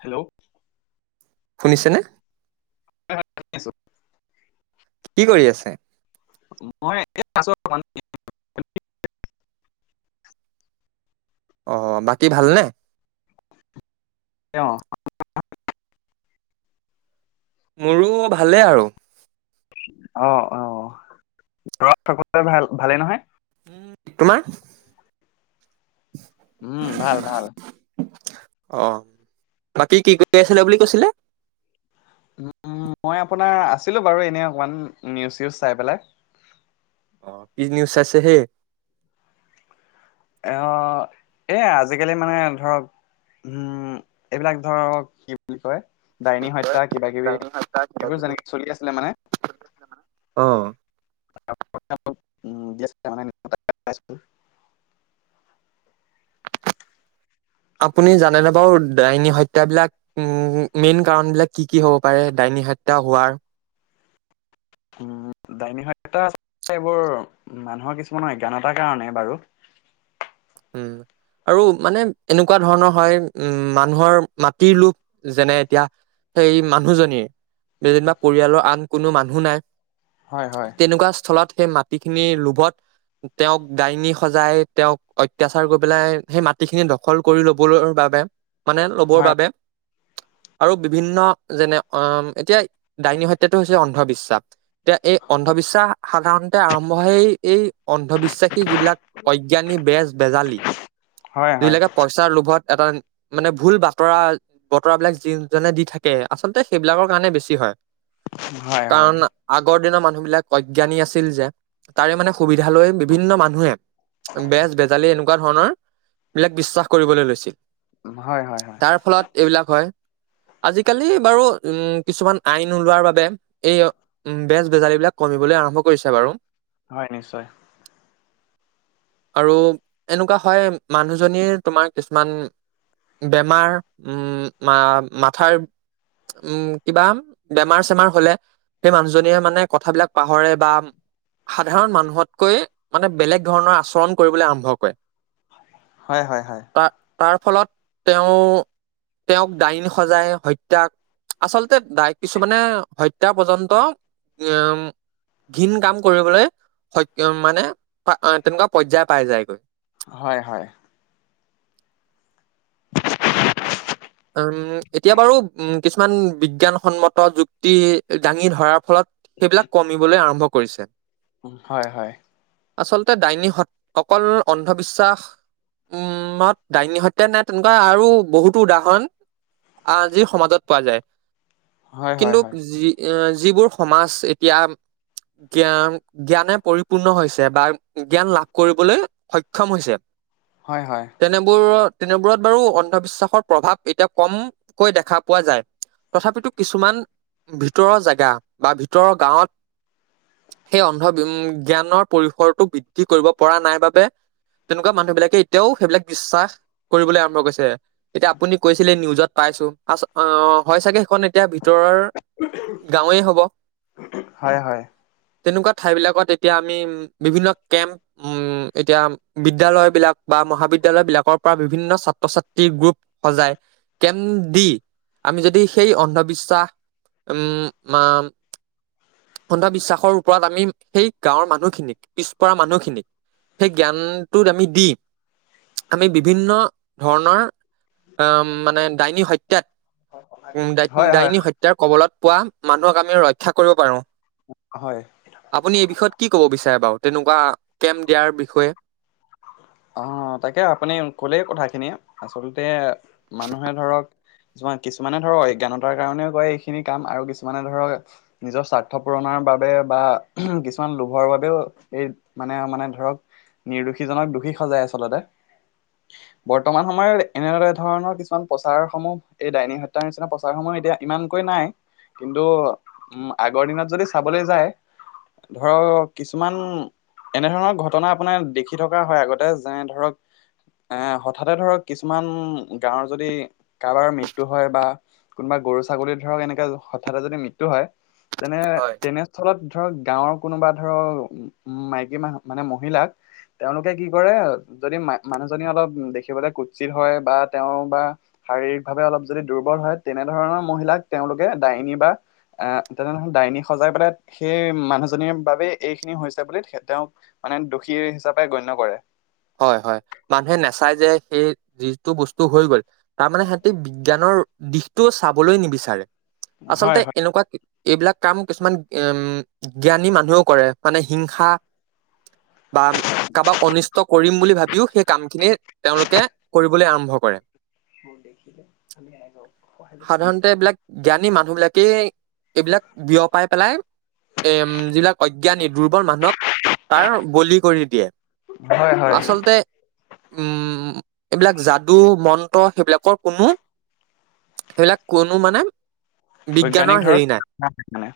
Hello শুনিছেনে শুনিছো কি কৰি আছে মই আছো অ বাকী ভালনে অ মোৰো ভালেই আৰু অ অ ঘৰত সকলোৱে ভাল ভালেই নহয় তোমাৰ উম ভাল ভাল অ বাকী কি কৰি আছিলে বুলি কৈছিলে মই আপোনাৰ আছিলো বাৰু এনে অকমান নিউজ চউজ চাই পেলাই অ কি নিউজ আছে হেই আহ এ আজিকালি মানে ধৰক উম এইবিলাক ধৰক কি বুলি কয় ডাইনী হত্যা কিবা কিবি, এইবোৰ যেনেকে চলি আছিলে মানে অ'। [inaudible] আপুনি জানেনে বাৰু ডাইনী হত্যা বিলাক উম মেইন কাৰণ বিলাক কি কি হ'ব পাৰে ডাইনী নিহত্যা হোৱাৰ উম দাইনী সত্যা এইবোৰ মানুহৰ কিছুমান অজ্ঞানতাৰ কাৰণে বাৰু উম। আৰু মানে এনেকুৱা ধৰণৰ হয় উম মানুহৰ মাটিৰ লোভ যেনে এতিয়া সেই মানুহজনীৰ যেনিবা পৰিয়ালৰ আন কোনো মানুহ নাই, হয় হয় তেনেকুৱা স্থলত সেই মাটিখিনিৰ লোভত তেওঁক ডাইনী সজাই তেওঁক অত্যাচাৰ কৰি পেলাই সেই মাটিখিনি দখল কৰি ল'বলৈ বাবে মানে ল'বৰ হয় বাবে। আৰু বিভিন্ন যেনে আহ এতিয়া ডাইনী হত্যাটো হৈছে অন্ধবিশ্বাস। এতিয়া এই অন্ধবিশ্বাস সাধাৰণতে আৰম্ভ হয় এই অন্ধবিশ্বাসী যিবিলাক অজ্ঞানী বেজ বেজালী হয় হয় যিবিলাকে পইচা লভ এটা মানে ভুল বাতৰা বতৰা বিলাক যিজনে দি থাকে আচলতে সেইবিলাকৰ কাৰণে বেছি হয়। হয় হয় কাৰণ আগৰ দিনৰ মানুহ বিলাক অজ্ঞানী আছিল যে তাৰে মানে সুবিধা লৈ বিভিন্ন মানুহে বেজ বে তেনেকুৱা ধৰণৰ বিলাক বিশ্বাস কৰিবলৈ লৈছিল হয় হয় হয় তাৰ ফলত এইবিলাক হয় [unintelligible] আজিকালি বাৰু উম কিছুমান আইন ওলোৱাৰ বাবে এই বেজ বেজাৰী বিলাক কমিবলৈ আৰম্ভ কৰিছে বাৰু। হয় নিশ্চয় আৰু এনেকুৱা হয় মানুহজনীৰ তোমাৰ কিছুমান বেমাৰ উম, মা-মাথাৰ। উম কিবা বেমাৰ চেমাৰ হলে সেই মানুহজনীয়ে মানে কথাবিলাক পাহৰে বা সাধাৰণ মানুহতকৈ মানে বেলেগ ধৰণৰ আচৰণ কৰিবলৈ আৰম্ভ কৰে হয় হয় হয় তাৰ তাৰ ফলত তেওঁ তেওঁক দাইনী সজাই হত্যা আচলতেই কিছুমানে হত্যা পৰ্যন্ত উম ঘীণ কাম কৰিবলৈ সক্ষম মানে তেনেকুৱা পৰ্যায় পাই যায়গৈ হয়, হয়। উম' এতিয়া বাৰু উম, কিছুমান বিজ্ঞানসন্মত যুক্তি দাঙি ধৰাৰ ফলত। সেইবিলাক কমিবলৈ আৰম্ভ কৰিছে। হয়, হয়। আচলতে, ডাইনী অকল অন্ধবিশ্বাস উমত ডাইনী হতে নে তেনেকুৱা আৰু বহুতো উদাহৰণ। আজি সমাজত পোৱা যায়। হয় হয় হয় কিন্তু যি এ যিবোৰ সমাজ এতিয়া জ্ঞান, জ্ঞানে পৰিপূৰ্ণ হৈছে বা জ্ঞান লাভ কৰিবলৈ সক্ষম হৈছে। হয় হয় তেনেবোৰ তেনেবোৰত বাৰু অন্ধবিশ্বাসৰ প্ৰভাৱ এতিয়া কমকৈ, দেখা পোৱা যায়। তথাপিতো কিছুমান ভিতৰৰ জেগা বা ভিতৰৰ গাঁৱত সেই অন্ধ জ্ঞানৰ পৰিসৰটো বৃদ্ধি কৰিব পৰা নাই বাবে। তেনেকুৱা মানুহ বিলাকে এতিয়াও সেইবিলাক বিশ্বাস, কৰিবলৈ আৰম্ভ কৰিছে। এতিয়া আপুনি কৈছিলে নিউজত পাইছো অহ, অহ, হয় চাগে। এখন এতিয়া ভিতৰৰ গাঁৱেই হ'ব। হয় হয় তেনেকুৱা ঠাই বিলাকত এতিয়া আমি বিভিন্ন কেম্প উম, এতিয়া বিদ্যালয় বিলাক বা। বা মহাবিদ্যালয় বিলাকৰ পৰা বিভিন্ন ছাত্ৰ-ছাত্ৰীৰ গ্ৰুপ। সজাই, কেম দি আমি যদি সেই অন্ধবিশ্বাস উম' মা অন্ধবিশ্বাসৰ ওপৰত আমি, সেই গাঁৱৰ মানুহখিনিক, পিছপৰা মানুহখিনিক। সেই জ্ঞানটোত আমি দি, আমি বিভিন্ন ধৰণৰ। অ মানে ডাইনী হত্যাত উম, ডাইনী হয় হয় ডাইনী হত্যাৰ কবলত পোৱা মানুহক আমি ৰক্ষা কৰিব পাৰো। হয় আপুনি এই বিষয়ত কি ক'ব বিচাৰে বাৰু। তেনেকুৱা কেম্প দিয়াৰ বিষয়ে। অ' তাকে আপুনি কলেই কথাখিনি আচলতে মানুহে ধৰক কিছুমান কিছুমানে ধৰক অজ্ঞানতাৰ কাৰণেও কৰে এইখিনি কাম আৰু কিছুমানে ধৰক নিজৰ স্বাৰ্থ পূৰণ মাৰ বাবে বা উম, কিছুমান লোভৰ বাবেও এই মানে, মানে ধৰক। নিৰ্দোষীজনক দোষী সজাই আচলতে। বৰ্তমান সময়ত এনে ধৰণৰ কিছুমান প্ৰচাৰ সমূহ এই দাইনী হত্যাৰ নিচিনা প্ৰচাৰসমূহ এতিয়া ইমানকৈ নাই, কিন্তু উম, আগৰ দিনত যদি চাবলৈ যায়। ধৰক কিছুমান এনে ধৰণৰ ঘটনা আপোনাৰ দেখি থকা হয় আগতে এ, যায় ধৰক। এ, হঠাতে ধৰক কিছুমান, গাঁৱৰ যদি কাৰোবাৰ মৃত্যু হয় বা। কোনোবা গৰু-ছাগলী ধৰক এনেকা হঠাতে যদি মৃত্যু হয় তেনে, হয় তেনেস্থলত। ধৰক গাঁৱৰ কোনোবা ধৰক, উম' মাইকী মাহ, মানে মহিলাক তেওঁলোকে কি কৰে আৰু যদি মানুহজনী অলপ দেখিবলৈ কুচিত হয়, বা তেওঁ বা শাৰীৰিক ভাৱে অলপ। অলপ যদি দুৰ্বল হয়, তেনেধৰণৰ মহিলাক তেওঁলোকে ডাইনী বা আ তেনেধৰনে ডাইনী সজাই পেলাই সেই মানুহজনীৰ বাবেই এইখিনি হৈছে বুলি তেওঁক মানে দোষী হিচাপে গণ্য কৰে। হয়, হয়। মানুহে নাচাই যে, সেই যিটো বস্তু হৈ গ'ল। তাৰমানে সিহঁতে বিজ্ঞানৰ, দিশটো চাবলৈ নিবিচাৰে, আচলতে হয় হয় এনেকুৱা। এইবিলাক কাম কিছুমান উম, জ্ঞানী মানুহেও কৰে মানে হিংসা। বা কাৰোবাক অনিষ্ট কৰিম বুলি ভাবিও, সেই কামখিনি তেওঁলোকে কৰিবলৈ আৰম্ভ কৰে। মোক দেখিলে আমি আইগক সহায় ল সাধাৰণতে এইবিলাক জ্ঞানী মানুহবিলাকে এইবিলাক বিয়পাই পেলাই এ যিবিলাক অজ্ঞানী দুৰ্বল মানুহক তাৰ বলি কৰি দিয়ে। হয়, হয়। আচলতে উম' এইবিলাক যাদু মন্ত্ৰ সেইবিলাকৰ কোনো সেইবিলাক কোনো মানে বৈজ্ঞানিক বিজ্ঞানৰ ধৰক হেৰি নাইে। মানে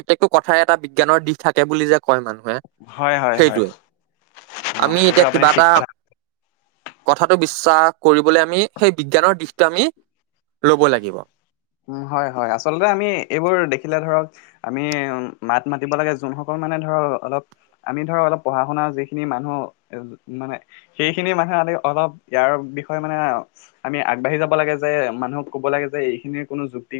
এটা বিজ্ঞানৰ দিশ থাকে বুলি যে কয় মানুহ। হয়, হয়, হয়। অ আমি সেইটো এতিয়া আপুনি কিবা ঠিক এটা কথা কথাটো বিশ্বাস কৰিবলৈ আমি সেই বিজ্ঞানৰ দিশটো আমি লব লাগিব উম হয়, হয়, আচলতে আমি এইবোৰ দেখিলে ধৰক আমি উম মাত মাতিব লাগে যোনসকল মানে ধৰক অলপ আমি ধৰক অলপ পঢ়া শুনা যিখিনি মানুহ মানে সেইখিনি মানুহে আজি অলপ ইয়াৰ বিষয়ে মানে আমি আগবাঢ়ি যাব লাগে যে মানুহক ক'ব লাগে যে এইখিনিৰ কোনো যুক্তি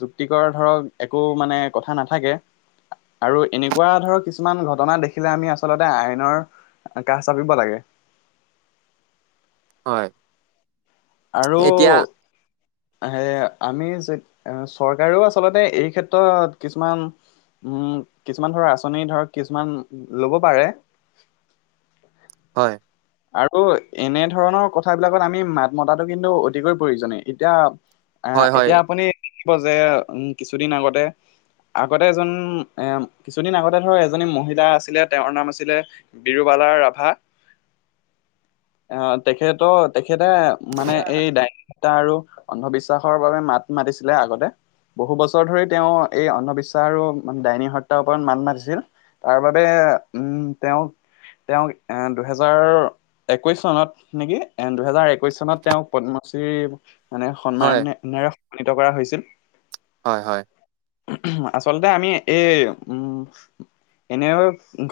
যুক্তিকৰ ধৰক একো মানে কথা নাথাকে। আৰু এনেকুৱা ধৰক কিছুমান ঘটনা দেখিলে আমি আচলতে আইনৰ। কাষ চাপিব লাগে। [inaudible] হয়। আৰু এতিয়া সেয়ে আমি চৰকাৰেও আচলতে এই ক্ষেত্ৰত কিছুমান উম, কিছুমান ধৰক আঁচনি ধৰক কিছুমান লব পাৰে। হয়। আৰু এনে ধৰণৰ কথাবিলাকত আমি মাত মতাটো কিন্তু অতিকৈ প্ৰয়োজনীয় এতিয়া। আ' হয় হয় এতিয়া আপুনি কব যে উম কিছুদিন আগতে আগতে এজন এ কিছুদিন আগতে ধৰ এজনী মহিলা আছিলে। তেওঁৰ নাম আছিলে বিৰুবা। পালা ৰাভা [inaudible] আ'তেখেতৰ তেখেতে মানে এই ডা তাৰ আৰু অন্ধবিশ্বাসৰ বাবে মাত মাতিছিলে আগতে। বহু বছৰ ধৰি তেওঁ এই অন্ধবিশ্বাস আৰু ডাইনী হত্যাৰ ওপৰত মাত মাতিছিল। তাৰ বাবে উম তেওঁক তেওঁক এ দুহেজাৰ একৈশ চনত নেকি এ দুহেজাৰ একৈশ চনত তেওঁ পদ্মশ্ৰী মানে হয় সন্মানেৰে সন্মানিত কৰা হৈছিল। হয় হয় আচলতে আমি এই উম এনে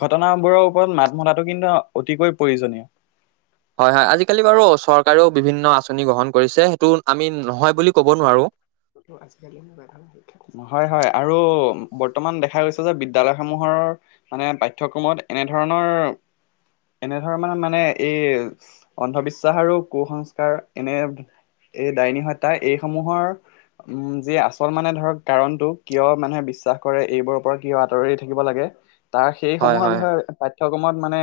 ঘটনাবোৰৰ ওপৰত মাত মতাটো কিন্তু অতিকৈ প্ৰয়োজনীয়। হয় হয়, আজিকালি বাৰু চৰকাৰেও বিভিন্ন আঁচনি গ্ৰহণ কৰিছে সেইটো আমি নহয় বুলি ক'ব নোৱাৰোঁ। হয় হয় আৰু বৰ্তমান দেখা গৈছে যে বিদ্য়ালয়সমূহৰ মানে পাঠ্যক্ৰমত এনেধৰণৰ। এনেধৰণৰ মানে এই অন্ধবিশ্বাস আৰু কুসংস্কাৰ এনে এই ডাইনী হত্যা এইসমূহৰ উম যি আচল। তাৰ হয় সেইসমূহৰ হয় বিষয়ে পাঠ্যক্ৰমত মানে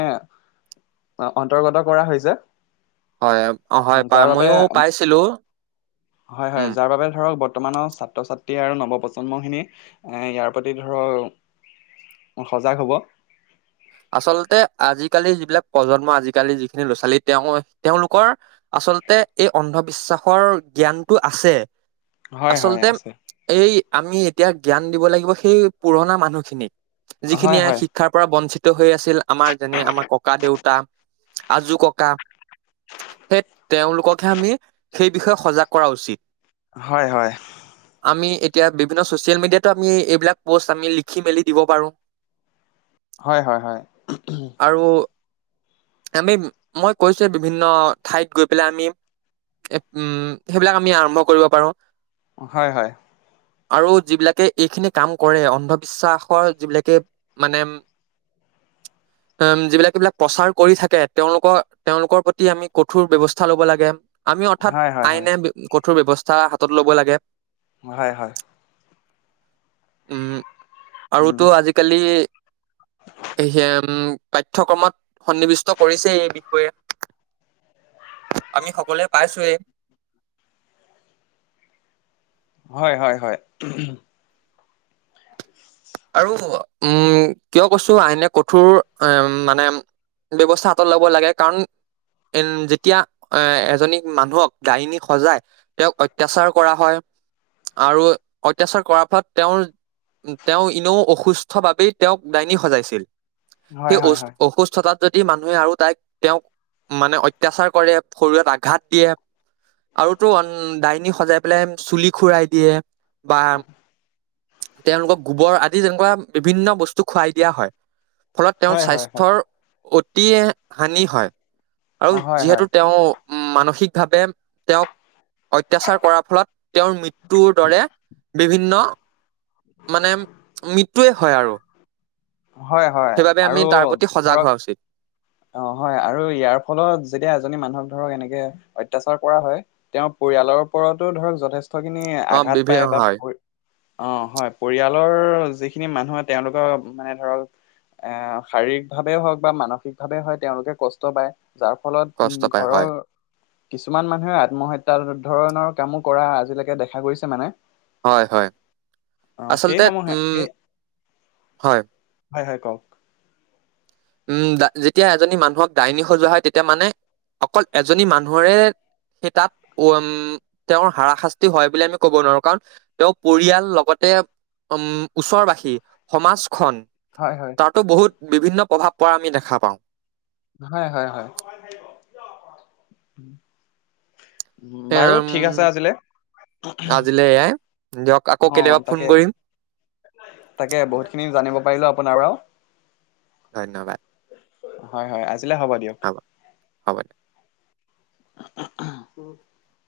অন্তৰ্গত কৰা হৈছে। হয় অ হয় পা যাৰ বাবে ময়ো পাইছিলো হয় উম হয় যাৰ বাবে ধৰক বৰ্তমানৰ ছাত্ৰ ছাত্ৰী আৰু নৱপ্ৰজন্মখিনি এ ইয়াৰ প্ৰতি ধৰক ম সজাগ হ'ব। আচলতে আজিকালি যিবিলাক প্ৰজন্ম আজিকালি যিখিনি ল'ৰা ছোৱালী তেওঁ তেওঁলোকৰ আচল। আচলতে এই অন্ধবিশ্বাসৰ জ্ঞানটো আছে। হয় হয় আচলতে আছে এই আমি এতিয়া জ্ঞান দিব লাগিব সেই পুৰণা মানুহখিনিক। যিখিনি হয় হয় শিক্ষাৰ পৰা বঞ্চিত হৈ আছিল আমাৰ যেনে আমাৰ ককা দেউতা, আজো ককা। সেই তেওঁলোককহে আমি সেই বিষয়ে সজাগ কৰা উচিত। হয়, হয়। আমি এতিয়া বিভিন্ন চচিয়েল মিডিয়াতো আমি এইবিলাক পষ্ট আমি লিখি মেলি দিব পাৰো। [unintelligible] হয় হয় হয় আৰু আমি মই কৈছো বিভিন্ন ঠাইত গৈ পেলাই আমি উম সেইবিলাক আমি আৰম্ভ কৰিব পাৰো হয় হয় আৰু যিবিলাকে এইখিনি কাম কৰে অন্ধবিশ্বাসৰ যিবিলাকে মানে [unintelligible] উম যিবিলাকবিলাক প্ৰচাৰ কৰি থাকে তেওঁলোকৰ তেওঁলোকৰ প্ৰতি আমি কঠোৰ ব্যৱস্থা লব লাগে আমি অৰ্থাৎ হয় হয় আইনে কঠোৰ ব্যৱস্থা হাতত ল'ব লাগে হয় হয় উম উম আৰুতো আজিকালি য়া উম পাঠ্যক্ৰমত সন্নিৱিষ্ট কৰিছে এই বিষয়ে আমি সকলোৱে পাইছোৱেই হয় হয় হয় আৰু উম কিয় কৈছো আইনে কঠোৰ উ মানে ব্যৱস্থা হাতত ল'ব লাগে কাৰণ এ যেতিয়া এ এজনী মানুহক দাইনী সজাই তেওঁক অত্যাচাৰ কৰা হয় আৰু অত্যাচাৰ কৰাৰ ফলত তেওঁৰ তেওঁ ইনে অসুস্থ বাবেই তেওঁক ডাইনী সজাইছিল হয় সেই অ হয় হয় অসুস্থতাত যদি মানুহে আৰু তাইক তেওঁক মানে অত্যাচাৰ কৰে শৰীৰত আঘাত দিয়ে আৰুতো দাইন সজাই পেলাই চুলি খুৰাই দিয়ে বা তেওঁলোকক গোবৰ আদি তেনেকুৱা বিভিন্ন বস্তু খুৱাই দিয়া হয় ফলত তেওঁৰ হয় হয় হয় স্বাস্থ্যৰ অতি হানি হয়। আৰু অ হয় যিহেতু হয় তেওঁ উম মানসিকভাৱে তেওঁক অত্যাচাৰ কৰাৰ ফলত তেওঁৰ মৃত্যুৰ দৰে বিভিন্ন মানে মৃত্যুৱে হয় আৰু হয়, হয়, সেইবাবে আমি আৰু তাৰ প্ৰতি সজাগ হোৱা ধৰক উচিত অ, হয় আৰু ইয়াৰ ফলত যেতিয়া এজনী মানুহক ধৰক এনেকে অত্যাচাৰ কৰা হয় তেওঁৰ পৰিয়াল খালৰ ওপৰতো ধৰক যথেষ্টখিনি অ আঘাত বিভি পায় বা হয় অ হয় পৰিয়ালৰ যিখিনি মানুহে তেওঁলোকৰ মানে ধৰক এ শাৰীৰিক ভাৱে হওঁক বা মানসিকভাৱে হওক তেওঁলোকে কষ্ট পায়। যাৰ ফলত কষ্ট উম পায় ঘৰৰ হয় কিছুমান মানুহে আত্মহত্যা ধৰণৰ কামো কৰা আজিলৈকে দেখা গৈছে মানে হয়, হয়, অ আচলতে সেইসমূহে উম হয়। হাই হাই কক উম যেতিয়া এজনী মানুহক ডাইনী সজোৱা হয় তেতিয়া মানে অকল এজনী মানুহৰে সেই তাত উম তেওঁৰ হাৰাশাস্তি হয় বুলি আমি কব নোৱাৰো কাৰণ তেওঁ পৰিয়াল লগতে উম ওচৰবাসী সমাজ খন হয় হয় তাতো বহুত বিভিন্ন প্ৰভাৱ প আমি দেখা পাওঁ হয় হয় বাৰু ঠিক এম আছে আজিলৈ আজিলৈ এয়াই দিয়ক আকৌ অ কেতিয়াবা ফোন তাকে কৰিম তাকে বহুত খিনি জানিব পাৰিলো আপোনাৰাৰ ধন্যবাদ হয় হয় আজিলে হ'ব দিয়ক হ'ব আহ